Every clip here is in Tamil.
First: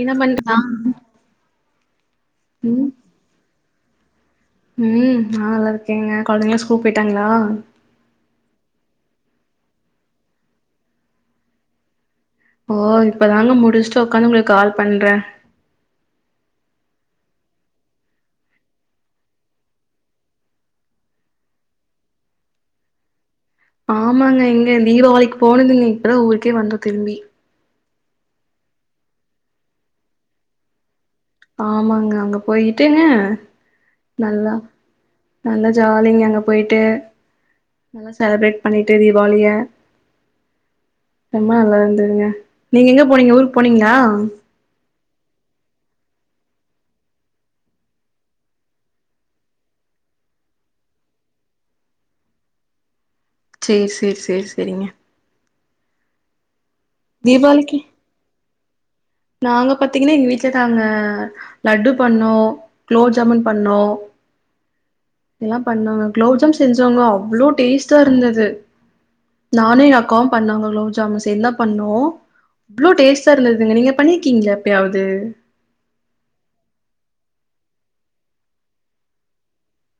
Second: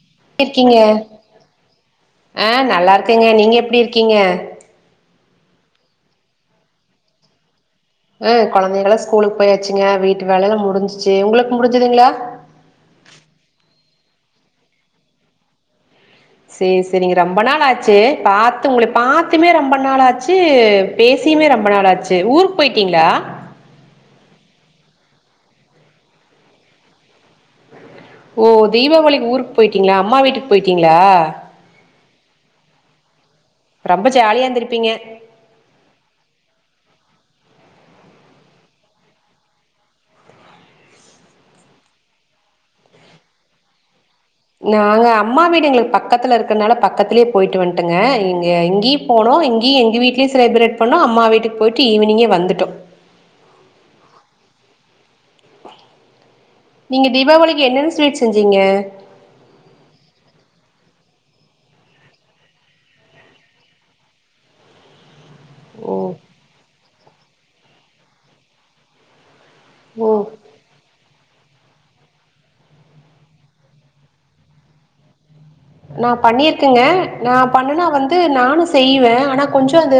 என்ன பண்றா இருக்கீங்க ஆஹ் ம் நல்லா இருக்கங்க நீங்க எப்படி இருக்கீங்க ஆஹ் நல்லா இருக்கேங்க குழந்தைங்க ஸ்கூல் போயிட்டாங்களா ஆஹ் குழந்தைகலா ஸ்கூலுக்கு போயாச்சுங்க வீட்டு வேலைையல்லா முடிஞ்சிச்சு உங்களுக்கு முடிஞ்சுதுங்களா ஓ இப்பதாங்க முடிச்சுட்டு உக்காந்து உங்களுக்கு கால் பண்ற சேரி சேரிங்க ரொம்ப நாள் ஆச்சு பாத்து உங்களை பாத்துமே ரொம்ப நாள் ஆச்சு பேசியுமே ரொம்ப நாள் ஆச்சு ஊருக்கு போயிட்டீங்களா ஆமாங்க எங்க தீபாவளிக்கு போனுதுங்க இப்பத ஊருக்கே வந்த திரும்பி ஓ தீபாவளிக்கு ஊருக்கு போயிட்டீங்களா அம்மா வீட்டுக்கு போயிட்டீங்களா ஆமாங்க அங்க போயிட்டே ரொம்ப ஜாலியா நல்லா இருந்திருப்பீங்க நல்லா ஜாலிங்க அங்க போயிட்டு நல்லா செலிப்ரேட் பண்ணிட்டு தீபாவளிய ரொம்ப நல்லா இருந்துதுங்க நீங்க எங்க போனீங்க ஊருக்கு போனீங்களா நாங்க அப் அம்மா வீடு எங்ளுக்கு பக்கத்துல இருக்றனால பக்கத்திலியே போயிட்டு வந்டாங்க, இங்க இங்கியு போனோ இங்கியு எங்க வீட்லியு செலிப்ரேட் பண்ணோ அம்மா வீட்டுக் போயிட்டு ஈவ்னிங்கே வந்துட்டோ செரி செரி செரி செரிங்க நீங்க தீபாவளிக்கி என்னென்ன ஸ்வீட் செஞ்சீங்க [unintelligible] நாங்க பாத்தீங்னா எங்க வீட்ல நாங்க லட்டு பண்ணோ குலோப்ஜாமுன் பண்ணோ எல்லா ஓ பண்ணோங்க குளோப்ஜாம் செஞ்சொங்களா அவ்ளோ டேஸ்டா இருந்துது நானு ஏன் ஓ அக்காவு பண்ணோ குளோப்ஜாமுன் சேந்தா பண்ணோ அவ்ளோ டேஸ்டா இருந்ததுங்க நீங்க பண்ணிருக்கீங்ளா எப்பயாவது நா பண்ணிருக்கங்க நா பண்ணனா வந்து நானு செய்வே ஆனா கொஞ்சோ அது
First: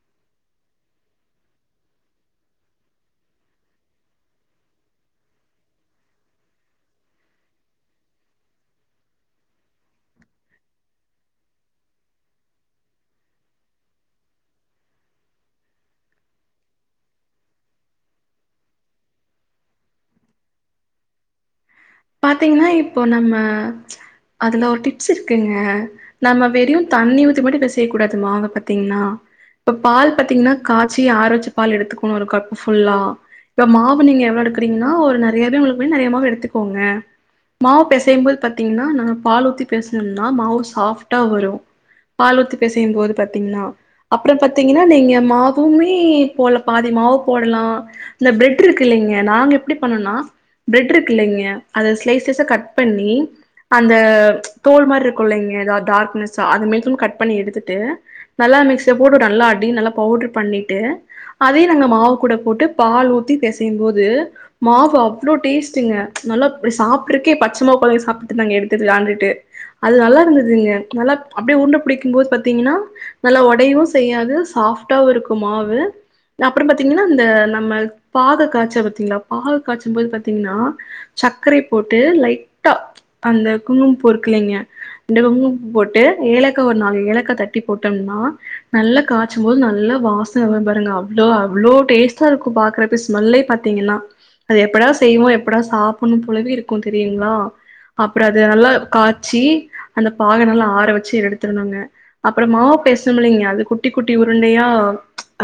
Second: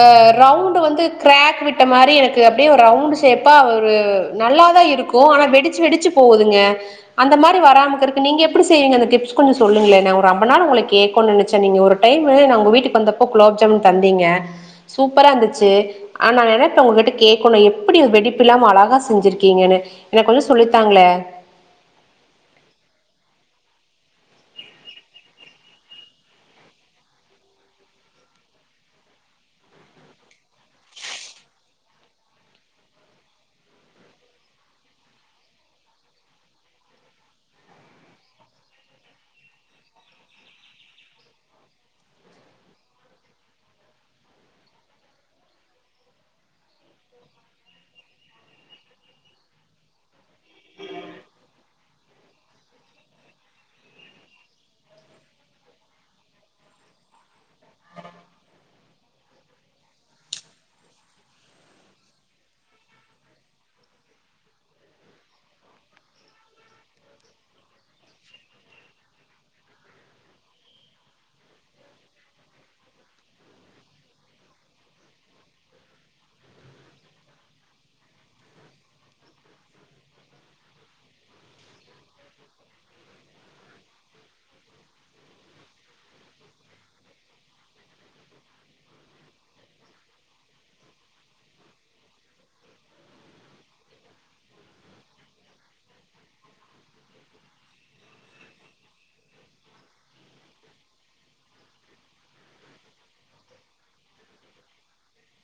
ஆ ரவுண்டு வந்து கிராக் விட்ட மாரி எனக்கு அப்டியே ஒரு ரவுண்டு ஷேப்பா ஒரு நல்லாதா இருக்கு ஆனா வெடிச்சி வெடிச்சி போவுதுங்க அந்த மாரி வராம இருக்குறக்கு நீங்க எப்டி செய்வீங்க அந்த டிப்ஸ் கொஞ்சோ சொல்லுங்களே நா ஒரு ரொம்ப நாள் உங்கள கேக்கனு நெனச்சே நீங்க ஒரு டைமு நா உங்க வீட்டுக்கு வந்தப்போ குலாப்ஜாமுன் தந்தீங்க சூப்பரா இருந்துச்சி ஆனா நா நெனப்பே உங்க கிட்ட கேட்கணு எப்டி வெடிப்பில்லாம அழகா செஞ்சிருக்கீங்கன்னு, எனக்கு கொஞ்சோ சொல்லித்தாங்களே பாத்தீங்கன்னா இப்போ நம்ம அதுல ஒரு டிப்ஸ் இருக்குங்க நம்ம வெறு தண்ணி ஊத்தி மட்டு பெசைய கூடாது மாவ பாத்தீங்கன்னா இப்ப பால் பாத்தீங்கன்னா காச்சி ஆற வச்ச பால் எடுத்துக்ணு ஒரு கப்பு ஃபுல்லா, இப்ப மாவ நீங்க எவ்ளோ எடுக்றீங்கன்னா ஒரு நெறையவே உங்ளுகளுக்கு வேணுன்னா நெறைய மாவு எடுத்துக் கோங்க மாவு பெசையும் போது பாத்தீங்கன்னா, நா பால் ஊத்தி பெசஞ்சனா மாவு சாஃப்டா வரு பால் ஊத்தி பெசையும் போது பாத்தீங்கன்னா, அப்றம் பாத்தீங்கன்னா நீங்க மாவுமே போல பாதி மாவு போடலா இந்த பிரெட் இருக்கு இல்லைங்க நாங்க எப்டி பண்ணோன்னா பிரெட் இருக்கு இல்லைங்க அத சிலைஷ்சிலைஷா கட் பண்ணி, அந்த தோல் மாரி இருக்குல்லைங்க அது டார்க்னஷா, அத மேல்கொண்டு கட் பண்ணி எடுத்துட்டு நல்லா மிக்சில போட்டு ஒரு நல்லா அடி நல்லா பவுடர் பண்ணிட்டு, அதயே நாங்க மாவு கூட போட்டு பால் ஊத்தி பெசையும் போது மாவு அவ்ளோ டேஸ்டுங்க. நல்லா இப்டி சாப்ட்ருக்கே பச்ச மாவு பழைய சாப்ட்றதுக்கு நாங்க எடுத்து எடுத்து விளாண்டுட்டு அது நல்லா இருந்ததுங்க நல்லா அப்டியே உருண்ட பிடிக்கும் போது பாத்தீங்னா நல்லா ஒடையவு செய்யாது சாஃப்டாவு இருக்கு மாவு, அப்றம் பாத்தீங்கன்னா இந்த நம்ம பாக காச்ச பாத்தீங்களா பாக காச்சும்போது பாத்தீங்கன்னா சக்கரைய போட்டு லைட்டா அந்த குங்குமப்பூ இருக்கு இல்லைங்க ரெண்டு குங்குமப்பூ போட்டு ஏலக்கா ஒரு நாலு ஏலக்கா தட்டி போட்டம்னா நல்லா காச்சும் போது நல்லா வாசன வரு பாருங்க அவ்ளோ அவ்ளோ டேஸ்டா இருக்கு பாக்குறப்பயே ஸ்மெல்லே பாத்தீங்கன்னா அது எப்படா செய்வோ எப்படா சாப் ஒண்ணு போலவே இருக்கு தெரியுங்களா, அப்ற அத நல்லா காச்சி அந்த பாக நல்லா ஆற வச்சி எடுத்துறணுங்க, அப்றம் மாவு பெசணும் இல்லைங்க அது குட்டி குட்டி உருண்டையா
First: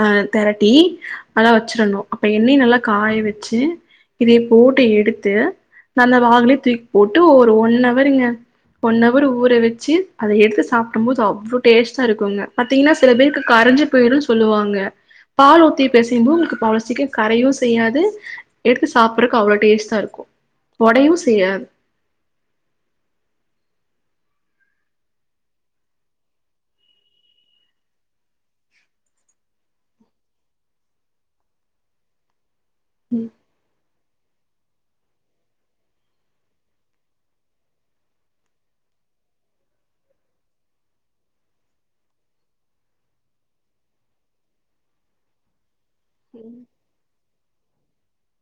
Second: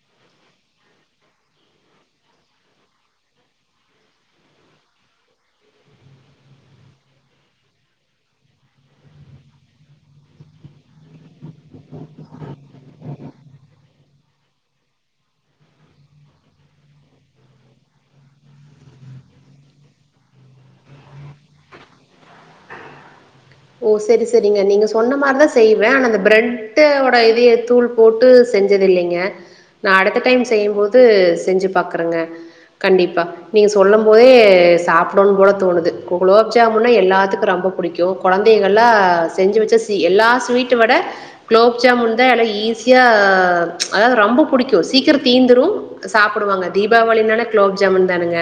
ஆ தெரட்டி அதெல்லா வச்சிரணு அப்ப எண்ணெய் நல்லா காய வச்சி இதய போட்டு எடுத்து நல்லா வாகுலயு தூக்கி போட்டு ஒரு ஒன்னவருங்க ஒன்னவர் ஊற வச்சி அத எடுத்து சாப்டும் போது அவ்ளோ டேஸ்டா இருக்குங்க. பாத்தீங்கன்னா சில பேருக்கு கரஞ்சி போயிருன்னு சொல்லுவாங்க பால் ஊத்தி பெசையும்போது உங்களுக்கு அவ்ளோ சீக்ரோ கரையவு செய்யாது எடுத்து சாப்ட்றக்கு அவ்ளோ டேஸ்டா இருக்கு ஒடையவு செய்யாது ஓ செரி செரிங்க நீங்க சொன்ன மாரிதா செய்வே ஆனா அந்த பிரெட் ஓட இதயே தூள் போட்டு செஞ்சது இல்லைங்க, நா அடுத்த டைம் செய்யும் போது செஞ்சி பபாக்குறேங்க கண்டிப்பா நீங்க சொல்லம் போதே சாப்டனும்போல தோணுது குலோப்ஜாமுன்னா எல்லாத்துக்கு ரொம்ப பிடிக்கு கொழந்தைகள்லா செஞ்சி வச்சா எல்லா ஸ்வீட்ட விட குலோப் ஜாமுன்தா எல்லா ஈஸியா அதாவது ரொம்ப பிடிக்கு சீக்கரோ தீந்துரு சாப்டுவாங்க தீபாவளினான குலோப்ஜாமுன் தானங்க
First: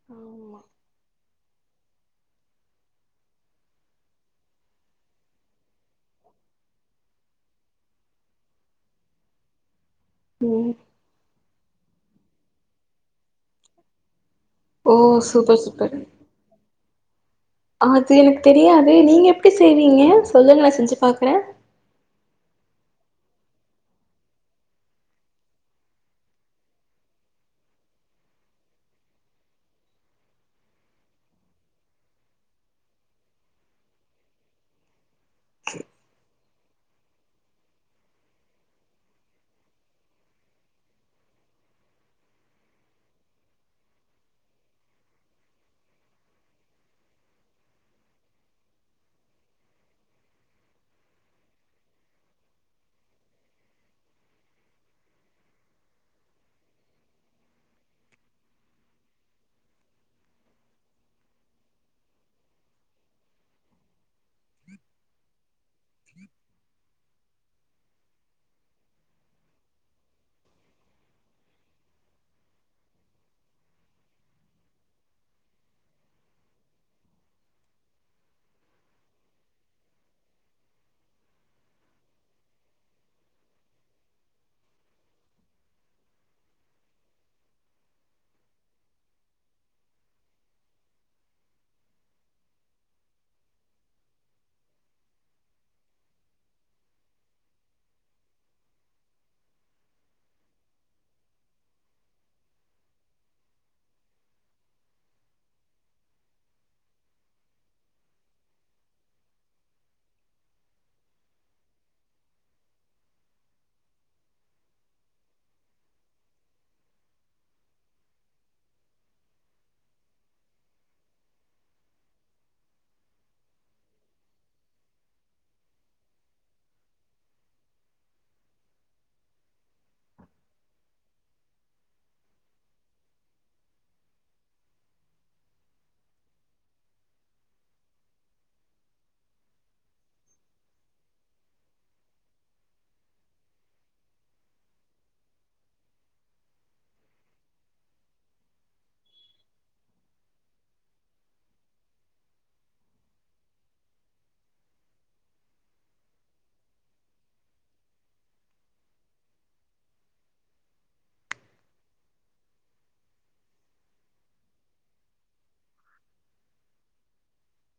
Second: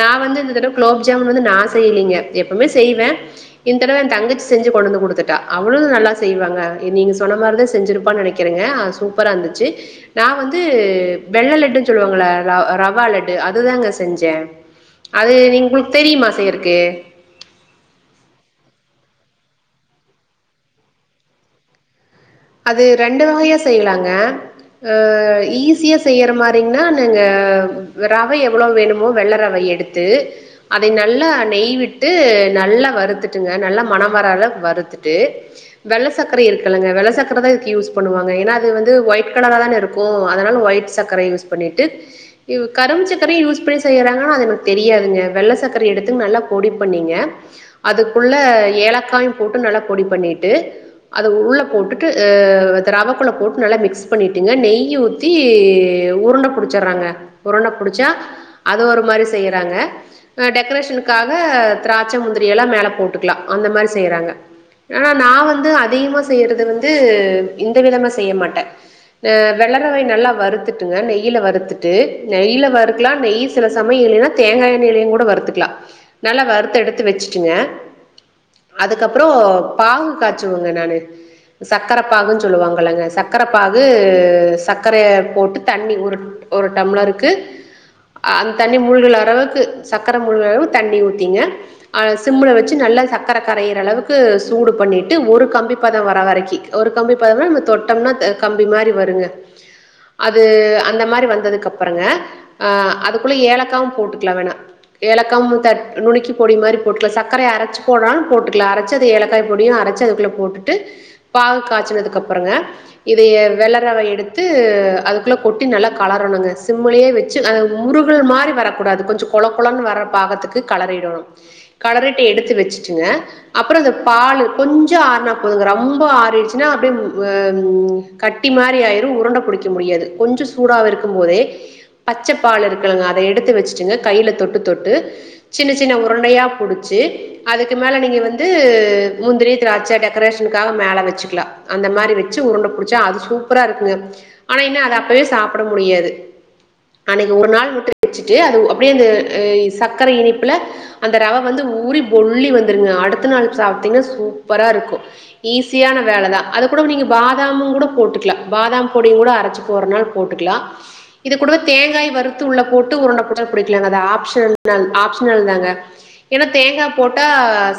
நா வந்து இந்த ஆமா தடவ குலோப்ஜாமுன் வந்து நா செய்லிங்க எப்பவுமே செய்வ இந் தடவ என் தங்கச்சி செஞ்சு கொண்டுவந்து குடுத்துட்டா. அவளு நல்லா செய்வாங்க நீங்க சொன்ன மாரிதா செஞ்சுருப்பானு நெனைக்கிறங்க அ சூப்பரா இருந்துச்சு நா வந்து ம் வெள்ள லட் டுனு சொல்வாங்கள ர ரவா லட்டு அதுதாங்க செஞ்சே ஓ அது சூப்பர் நீங்க சூப்பர் உங்ளுக்கு தெரியுமா செய்யறக்கு அது எனக்கு தெரியாதே நீங்க எப்டி செய்வீங்க? சொல்லுங்களே செஞ்சு பாக்ற அது ரெண்டு வகைய செய்லாங்க, ஆ ஈஸியா செய்ற மாரிங்னா, நாங்க ரவை எவ்ளோ வேணுமோ வெள்ள ரவைய எடுத்து அதை நல்லா நெய்விட்டு நல்லா வறுத்துட்டுங்க நல்லா மணம்வர அளவுக்கு வறுத்துட்டு வெள்ள சக்கர இருக்கலங்க வெள்ள சக் கரதா இதுக்கு யூஸ் பண்ணுவாங்க. ஏனா அது வந்து வொயிட் கலராதான இருக்கு. அதனால வொயிட் சக்கர யூஸ் பண்ணிட்டு யு கரும்புசக்கரையு யூஸ் பண்ணி செய்றாங்க அது எனக்கு தெரியாதுங்க. வெள்ள சக்கர எடுத்து நல்லா பொடி பண்ணிங்க அதுக்குள்ள ஏலக்காயும் போட்டு நல்லா பொடி பண்ணிட்டு அத உள்ள போட்டு டு அ ரவக்குள்ள போட்டு நல்ல மிக்ஸ் பண்ணிட்டுங்க நெய் ஊத்தி உருண்ட புடிச்சட்றாங்க, உருண்ட புடிச்சா அது ஒரு மாரி செய்றாங்க, அ டெக்ரேஷனுக்காக திராட்ச முந்திரிலா மேல போட்டுக்லா. அந்த மாரி செய்றாங்க. ஆனா நா வந்து அதிகமா செய்றது வந் து இந்த விதமா செய்ய மாட்ட, அ வெள்ள ரவைய நல்லா வறுத்துட்டுங்க நெய்ல வறுத்துட்டு நெய்ல வறுக்கலா நெய் சில சமயம் இல்லனா தேங்கா எண்ணைலையு கூட வறுத்துக்லா. நல்லா வறுத்த எடுத்து வச்சுட்டுங்க அதுக்கப்றோ பாகு காய்ச்சுவங்க நானு சக்கர பாகுன்னு சொல்லுவாங்கலங்க, சக்கர பாகு சக்கரய போட்டு தண்ணி ஒரு ஒரு டம்ளருக்கு அந்த தண்ணி மூழ்கிறளவுக்கு சக்கர மூழ்கிற அளவு தண்ணி ஊத்திங்க அ சிம்ல வச்சு நல்லா சக்கர கரையற அளவுக்கு சூடு பண்ணிட்டு ஒரு கம்பி பதம் வர வரைக்கு ஒரு கம்பி பதம்னா நம்ப தொட்டம்னா த கம்பி மாரி வருங்க அது அந்த மாரி வந்ததுக்கப்பறங்க அ அதுக்குள்ள ஏலக்காவு போட்டுக்லா வேணா ஏலக்காவு தட் நுணுக்கி பொடி மாரி போட்டுக்லா சக்கர அரச்சு பேடனாலு போட்டுக்லா அரச்சு அது ஏலக்கா பொடியு அரச்சு அதுக்குள்ள போட்டுட்டு பால் காச்சுனதுக்கப்பறங்க இதய விளறவ எடுத்து அதுக்குள்ள கொட்டி நல்லா களரணுங்க சிம்முளியே வச்சு அது முருகள் மாரி வரக்கூடாது கொஞ்ச கொள கொளன்னு வர பாகத்துக்கு கலறிடணோ கலறிட்டு எடுத்து வெச்சிட்டுங்க அப்றோ இந்த பாலு கொஞ்சோ ஆற்நா போதுங்க ரம் ரொம்ப ஆறிச்சினா அப்படியே அ ம் கட்டி மாரி அயிரு உருண்ட புடிக்க முடியாது கொஞ்சோ சூடாவ இருக்கும்போதே பச்ச பாலு இருக்குளங்க அத எடுத்து வெச்ட்டுங்க கைல தொட்டு தொட்டு சின்ன சின்ன உருண்டையா புடுச்சு அதுக்கு மேல நீங்க வந்து முந்திரி திராட்ச டெக்ரேஷனுக்கா மேல வெச்சுக்லா அந்த மாரி வெச்சு உருண்ட புடுச்சா அது சூப்பரா இருக்குங்க ஆனா இன்ன அத அப்பவே சாப்ட முடியாது அன்னைக்கு ஒரு நாள் மட்டு வெச்சுட்டு அது அப்டியே அந்த அ சக்கரை இனிப்புல அந்த ரவ வந்து ஊரி பொல்லி வந்துருங்க அடுத்த நாள் சாப்டீங்கனா சூப்பரா இருக்கும் ஈஸியான வேல தா அது குட நீங்க பாதாமு குட போட்டுக்லா பாதாம் பொடியுங்கூட அரச்சு போறனாள் போட்டுக்லா இது குடு தேங்காய் வறுத்து உள்ள போட்டு உருண்ட கூட புடிக்கலாங்க அது ஆப்ஷ்னல் ஆப்ஷ்னல் தாங்க ஏன்னா தேங்கா போட்டா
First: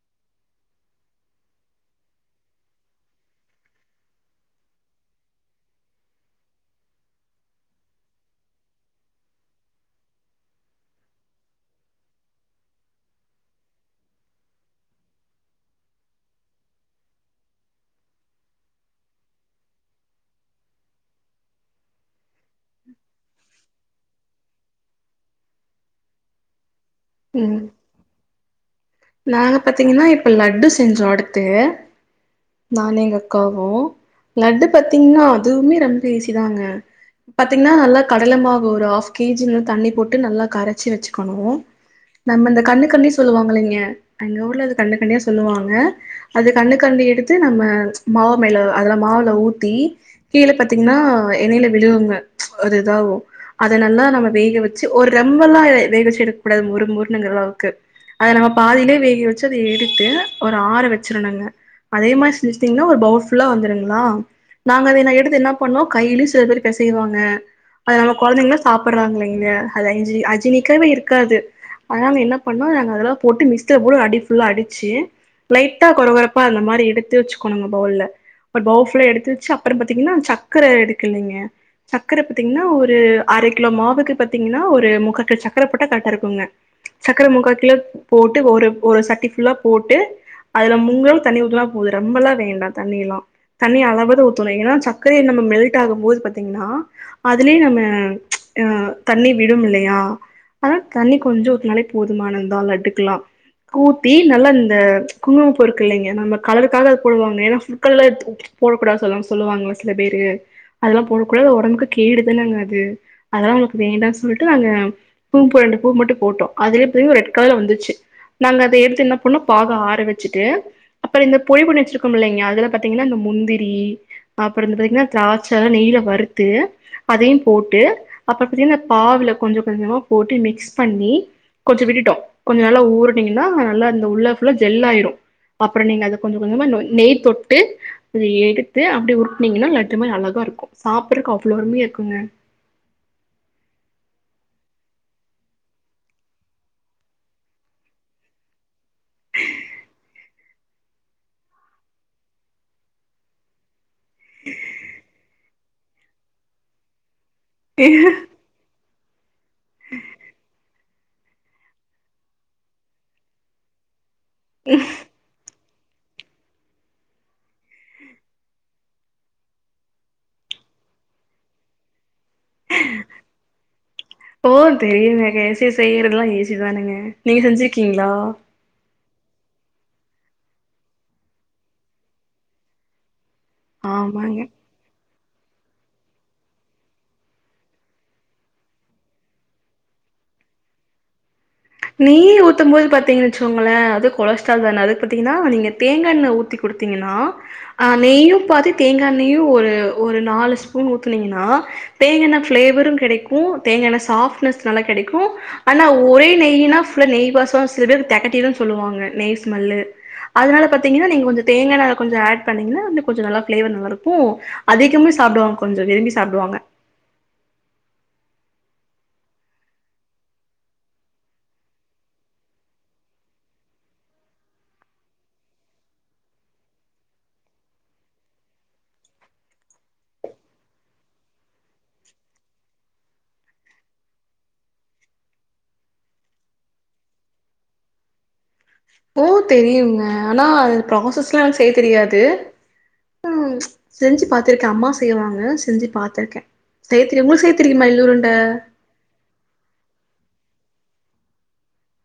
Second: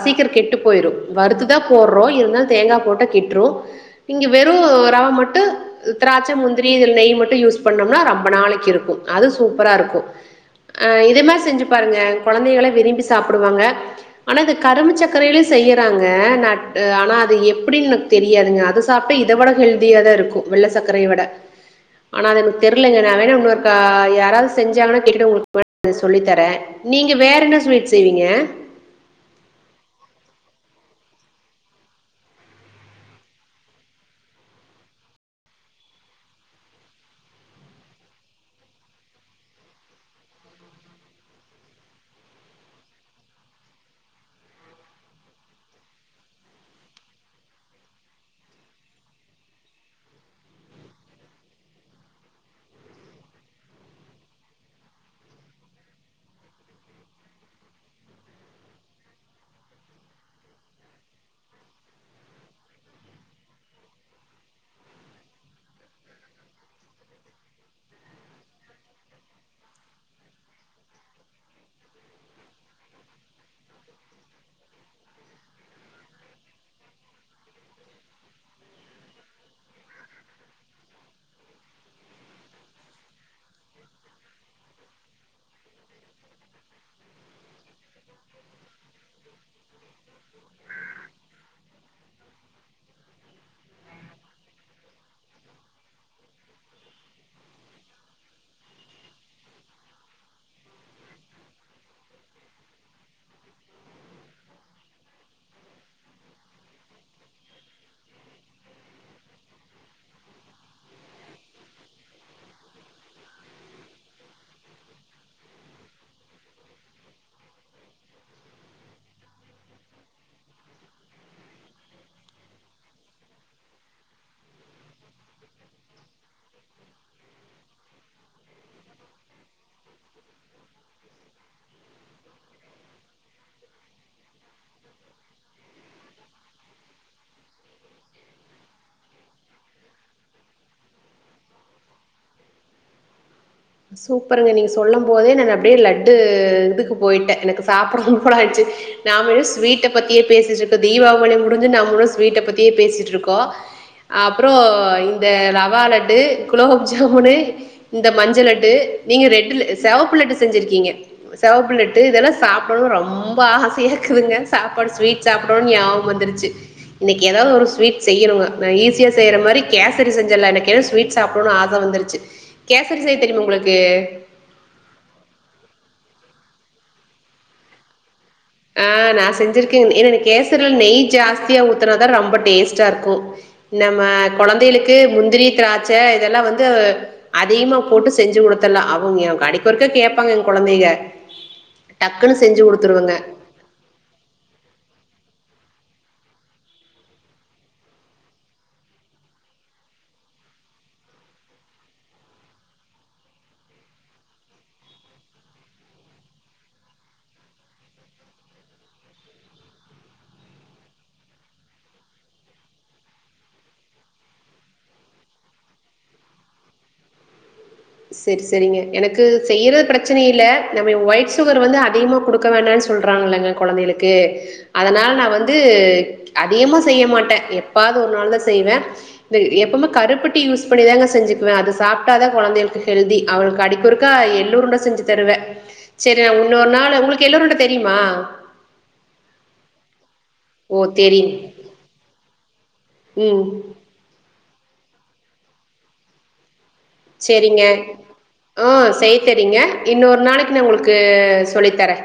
சீக்கிர கெட்டு பொய்று வறுத்து தா போறோ இருந்தா தேங்கா போட்டா கெட்றோ இங்க வெறு ரவ மட்டு திராட்ச முந்திரி நெய் மட்டு யூஸ் பண்ணம்னா ரம்ப நாளைக்கிருக்கு அது சூப்பரா இருக்கு இதே மர் செஞ்சு பாருங்க கொழந்தைகளே விரும்பி சாப்டுவாங்க ஆனா அது கரும்பு சக்கரலியு செய்ராங்க [unintelligible] ஆனா அது எப்டின்னு தெரியாதுங்க அது சாப்ட்டு இத வெட ஹெல்தியா தா இருக்கோ வெள்ள சக்கரைய வெட ஆனா அது எனக் தெர்லங்க நா வேணா உன்னொர்க்கா யாரா செஞ்சாங்கனா கேட்டுட்டு [unintelligible] சொல்லித்தர நீங்க வேறென்ன ம் ஸ்வீட் செய்வீங்க நாங்க பத்தீங்கன்னா இப்ப லட்டு செஞ்சோ அடுத்து நானு எங்கக்காவு லட்டு பத்தீங்ன்னா அதுவுமே ரெம்ப ஈசி தாங்க பாத்தீங்ன்னா நல்லா கடலமாவு ஒரு ஹாஃப் கேஜி தண்ணி போட்டு நல்லா கரச்சி வெச்சுக்கணு நம்ப இந்த கண்ணு [unintelligible] சொல்லுவாங்கலைங்க எங்க ஊர்ல அது கண்ணு [unintelligible] சொல்லுவாங்க அது கண்ணு கரண்டி எடுத்து நம்ம மாவ் மேல அதுல மாவ்ல ஊத்தி கீழ பத்தீங்ன்னா எண்ணெய்ல விழுகுங்க ஒரு இதாவு அதனல்லா நம்ம வேக வெச்சு ஒரு ரெம்பல்லா வேக ச்சு எடுக்கூடாது மொரு மொருன்னுங்குற அளவுக்கு அத நம பாதிலே வேக வெச்சு அத எடுத்து ஒரு ஆற வெச்சிருணுங்க அதே மா செட்டிங்ன்னா ஒரு பவஃபுல்ல வந்துருங்ளா நாங்க அத ந எடுத்து என்ன பண்ணோ கைய்ல சில பேரு பெசைவாங்க அத நம்ம கொழந்தைங்ளா சாப்புற்றாங்லைங்களா அத இஞ்சி அஜினிக்கவே இருக்காது அதாங்க என்ன பண்ணோ நாங்க அதல்லா போட்டு மிஸ் [unintelligible] அடி ஃபுல்லா அடிச்சு லைட்டா கொர கொரப்பா அந்த மாரி எடுத்து வச்சுக்கணுங்க பவுல்ல ஒரு பவு ஃபுல்லா எடுத்து வெச்சு அப்றோ பத்தீங்கன்னா சக்கர எடுக்கலைங்க சக்கர பத்தீங்ன்னா ஒரு அரை கிலோ மாவுக்கு பத்தீங்ன்னா ஒரு முக்கா கி சக்கர போட்டா கட்டா இருக்கோங்க சக்கர முக்கா கிலோ போட்டு ஒரு ஒரு சட்டி ஃபுல்லா போட்டு அதுல முங்குற அளவுக்கு தண்ணி ஊத்துனா போது ரொம்பெல்லா வேண்டா தண்ணி எல்லா தண்ணி அளவாதா ஊத்தோணு ஏனா சக்கரைய நம்ம மெல்ட் ஆகும் போது பாத்திங்கனா அதுலே நம்ம தண்ணி விடும் இல்லையா ஆனா தண்ணி கொஞ்சோ ஊத்துனாலே போதுமானதா லட்டு க்கெலா கூத்தி நல்லா இந்த குங்குமபூ இருக்குல்லைங்க நம்ம கலருக்காக போடுவாங்க ஏன்னா ஃபுட் கலர் போடக்கூடா சொல்லுவாங் சொல்லுவாங்கள சில பேரு அதெல்லா போடக்குடா ஒடம்புக்கு கேடுதானங்க அது அதெல்லா நமக்கு வேண்டா சொல்ட்டு நாங்க குங்கும்ப்பூ ரெண்டு பூ மட்டு போட்டோ அதுவே அப்டி ரெட் கலர்ல வந்துச்சு நாங்க அத எடுத்து என்ன பண்ணோ பாக ஆற வெச்சுட்டு அப்பற இந்த பொழி பண்ணி வச்சிருக்கோம் இல்லைங்க அதுல பாத்திங்னா இந்த முந்திரி அப்பறோ இந்த பத்திங்னா திராட்ச நெய்யில வறுத்து அதயும் போட்டு அப்பற பத்திங்கா அந்த பாவுல கொஞ்ச கொஞ்சமா போட்டு மிக்ஸ் பண்ணி கொஞ்சோ விட்டுட்டோ கொஞ்ச நல்லா ஊறுனீங்கனா நல்லா அந்த உள்ள ஃபுல்லா ஜெல்லாயிரு அப்ற நீங்க அத கொஞ்ச கொஞ்சமா ந நெய் தொட்டு அத எடுத்து அப்டி உருட்னிங்கனா லட்டு மாரி அழகா இருக்கு சாப்புறக்கு அவ்ளோ அருமையா இருக்குங்க சூப்பருங்க நீங்க சொல்லம் போதே நா அப்டியே லட்டு இதுக்கு போய்ட்ட எனக்கு சாப்டனும் போல ஆய்ச்சு நாம என்ன ஸ்வீட்ட பத்தியே பேசிட்ருக்கோ தீவாவளி முடிஞ்சு நம்முளு ஸ்வீட்ட பத்தியே பேசிட்ருக்கோ அப்றோ இந்த ர வா லட்டு குலோப் ஜாமுனு இந்த மஞ்ச லட் நீங்க ரெட் செவப்பு லட்டு செஞ்சிருக்கிங்க செவப்புலட்டு இதல்லா சாப்டணு ரொம்ப ஆசையாருக் குதுங்க சாப்பாடு ஸ்வீட் சாப் படணுன் நியாபக வந்துருச்சு இன்னைக்கி எதாவுது ஒரு ஸ்வீட் செய்யணுங்க நா ஈஸியா செய்ற மாரி கேசரி செஞ்சில்லானிருக்க ஏனா ஸ்வீட் சாப்டணுன் ஆச வந்துருச்சு கேசரி செய் தெரிமா உங்ளு ஓ தெரியு நெறிய சே செய் பேரெல்லா ஏசிதானுங்க நீங்க செஞ்சிருக்கீங்ளா ஆ நா செஞ்சிருக்கே ஏன்ன என கேசர்ல நெய் ஜாஸ்தியா ஊத்துனாதா ரொம்ப டேஸ்ட்டார்க்கோ நம்ம ஆமாங்க. கொழந்தைளுக்கு முன் திரி திராட்ச இதெல்லா வந்து அதிமா போட்டு செஞ்சு உடுத்துல்லா அவுங்க அடைக்கொருக்க கேட்பாங்க எங் கொழந்தைக நெய்யா டக்குன்னு செஞ்சு ஊத்தும் போது குடுத்துருவங்க பாத்தீங்கச்சோ மல்ல அது கொலஸ்ரால் தன அது பத்திங்கனா நீங்க தேங்காண்ண ஊத்தி குடுத்தீங்கனா அ நெய்யு பாதி தேங்காண்ணெயு ஒரு ஒரு நாலு ஸ்பூன் ஊத்துனீங்கனா தேங்கன ஃப்ளேவரு கெடைக்கு தேங்கன சாப்ட்னஸ் நல்லா கெடைக்கு ஆனா ஒரே நெய் [unintelligible] சில பேருக்கு தெகட்டிரு சொல்லுவாங்க நெய்ஸ்மெல்லு அதனால பத்தீங்கன்னா நீங்க கொஞ்சோ தேங்கான கொஞ்சோ ஆட் பண்ணீங்கன்னா கொஞ்சோ நல்லா ஃபிளேவர் நல்லா இருக்கு அதிகமா சாப்டுவாங்க கொஞ்சோ விரும்பி சாப்டுவாங்க செரி செரிங்க எனக்கு செய்றத் பிரச்சனை இல்ல நம்மயு ஒய்ட் சுகர் வந்து அதிமா குடுக்க வேணான்னு சொல்றாங்கலங்க கொழந்தைளுக்கு அதனால் நா வந்து அதியமா செய்ய மாட்ட எப்பாது ஒரு நாள் தா செய்வே ந்த எப்பமே கருப்பட்டி யூஸ் பண்ணிதாங்க செஞ்சிக்குவே அது சாப்ட்டா தா கொழந்தைளுக்கு ஹெல்தி அவுளுக்கு அடிக்கொருக்கா எள்ளுருண்ட செஞ்சு தருவே செரி நா உன்னொரு நாளு உங்குளுக்கு எள்ளுருண்ட தெரியுமா ஓ தெரியுங்க ஆனா அது ஓ தெரியு புரோசஸ்லா எனக்கு செய்ய தெரியாது ம் உம் செஞ்சு பாத் பாத்திருக்கே அம்மா செய்வாங்க செஞ்சு பாத்திருக்கே செய்ய தெரியு உங்களுக்கு செய்ய சரிங்க தெரியுமா எள்ளுருண்ட ஹ செய்ய தெரியங்க இன்னொரு ஒரு நாளைக்கு நா உங்களுக்கு சொல்லி தரேன்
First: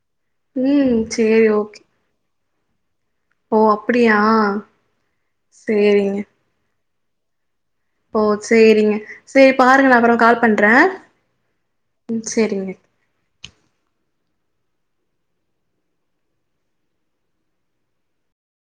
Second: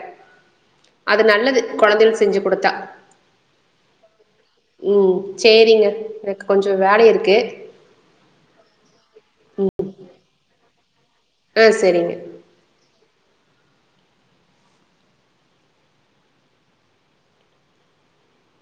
ம் அது சேரி நல்லது ஓகே கொழந்தைக செஞ்சு குடுத்தா ஓ அப்டியா உம் சரிங்க சேரிங்க எனக்கு கொஞ்ச வேல இருக்கு ஓ சரிங்க சரி பாருங்க நான் அப்புற கால் பண்றே ஆ சேரிங்க உம் செரிங்க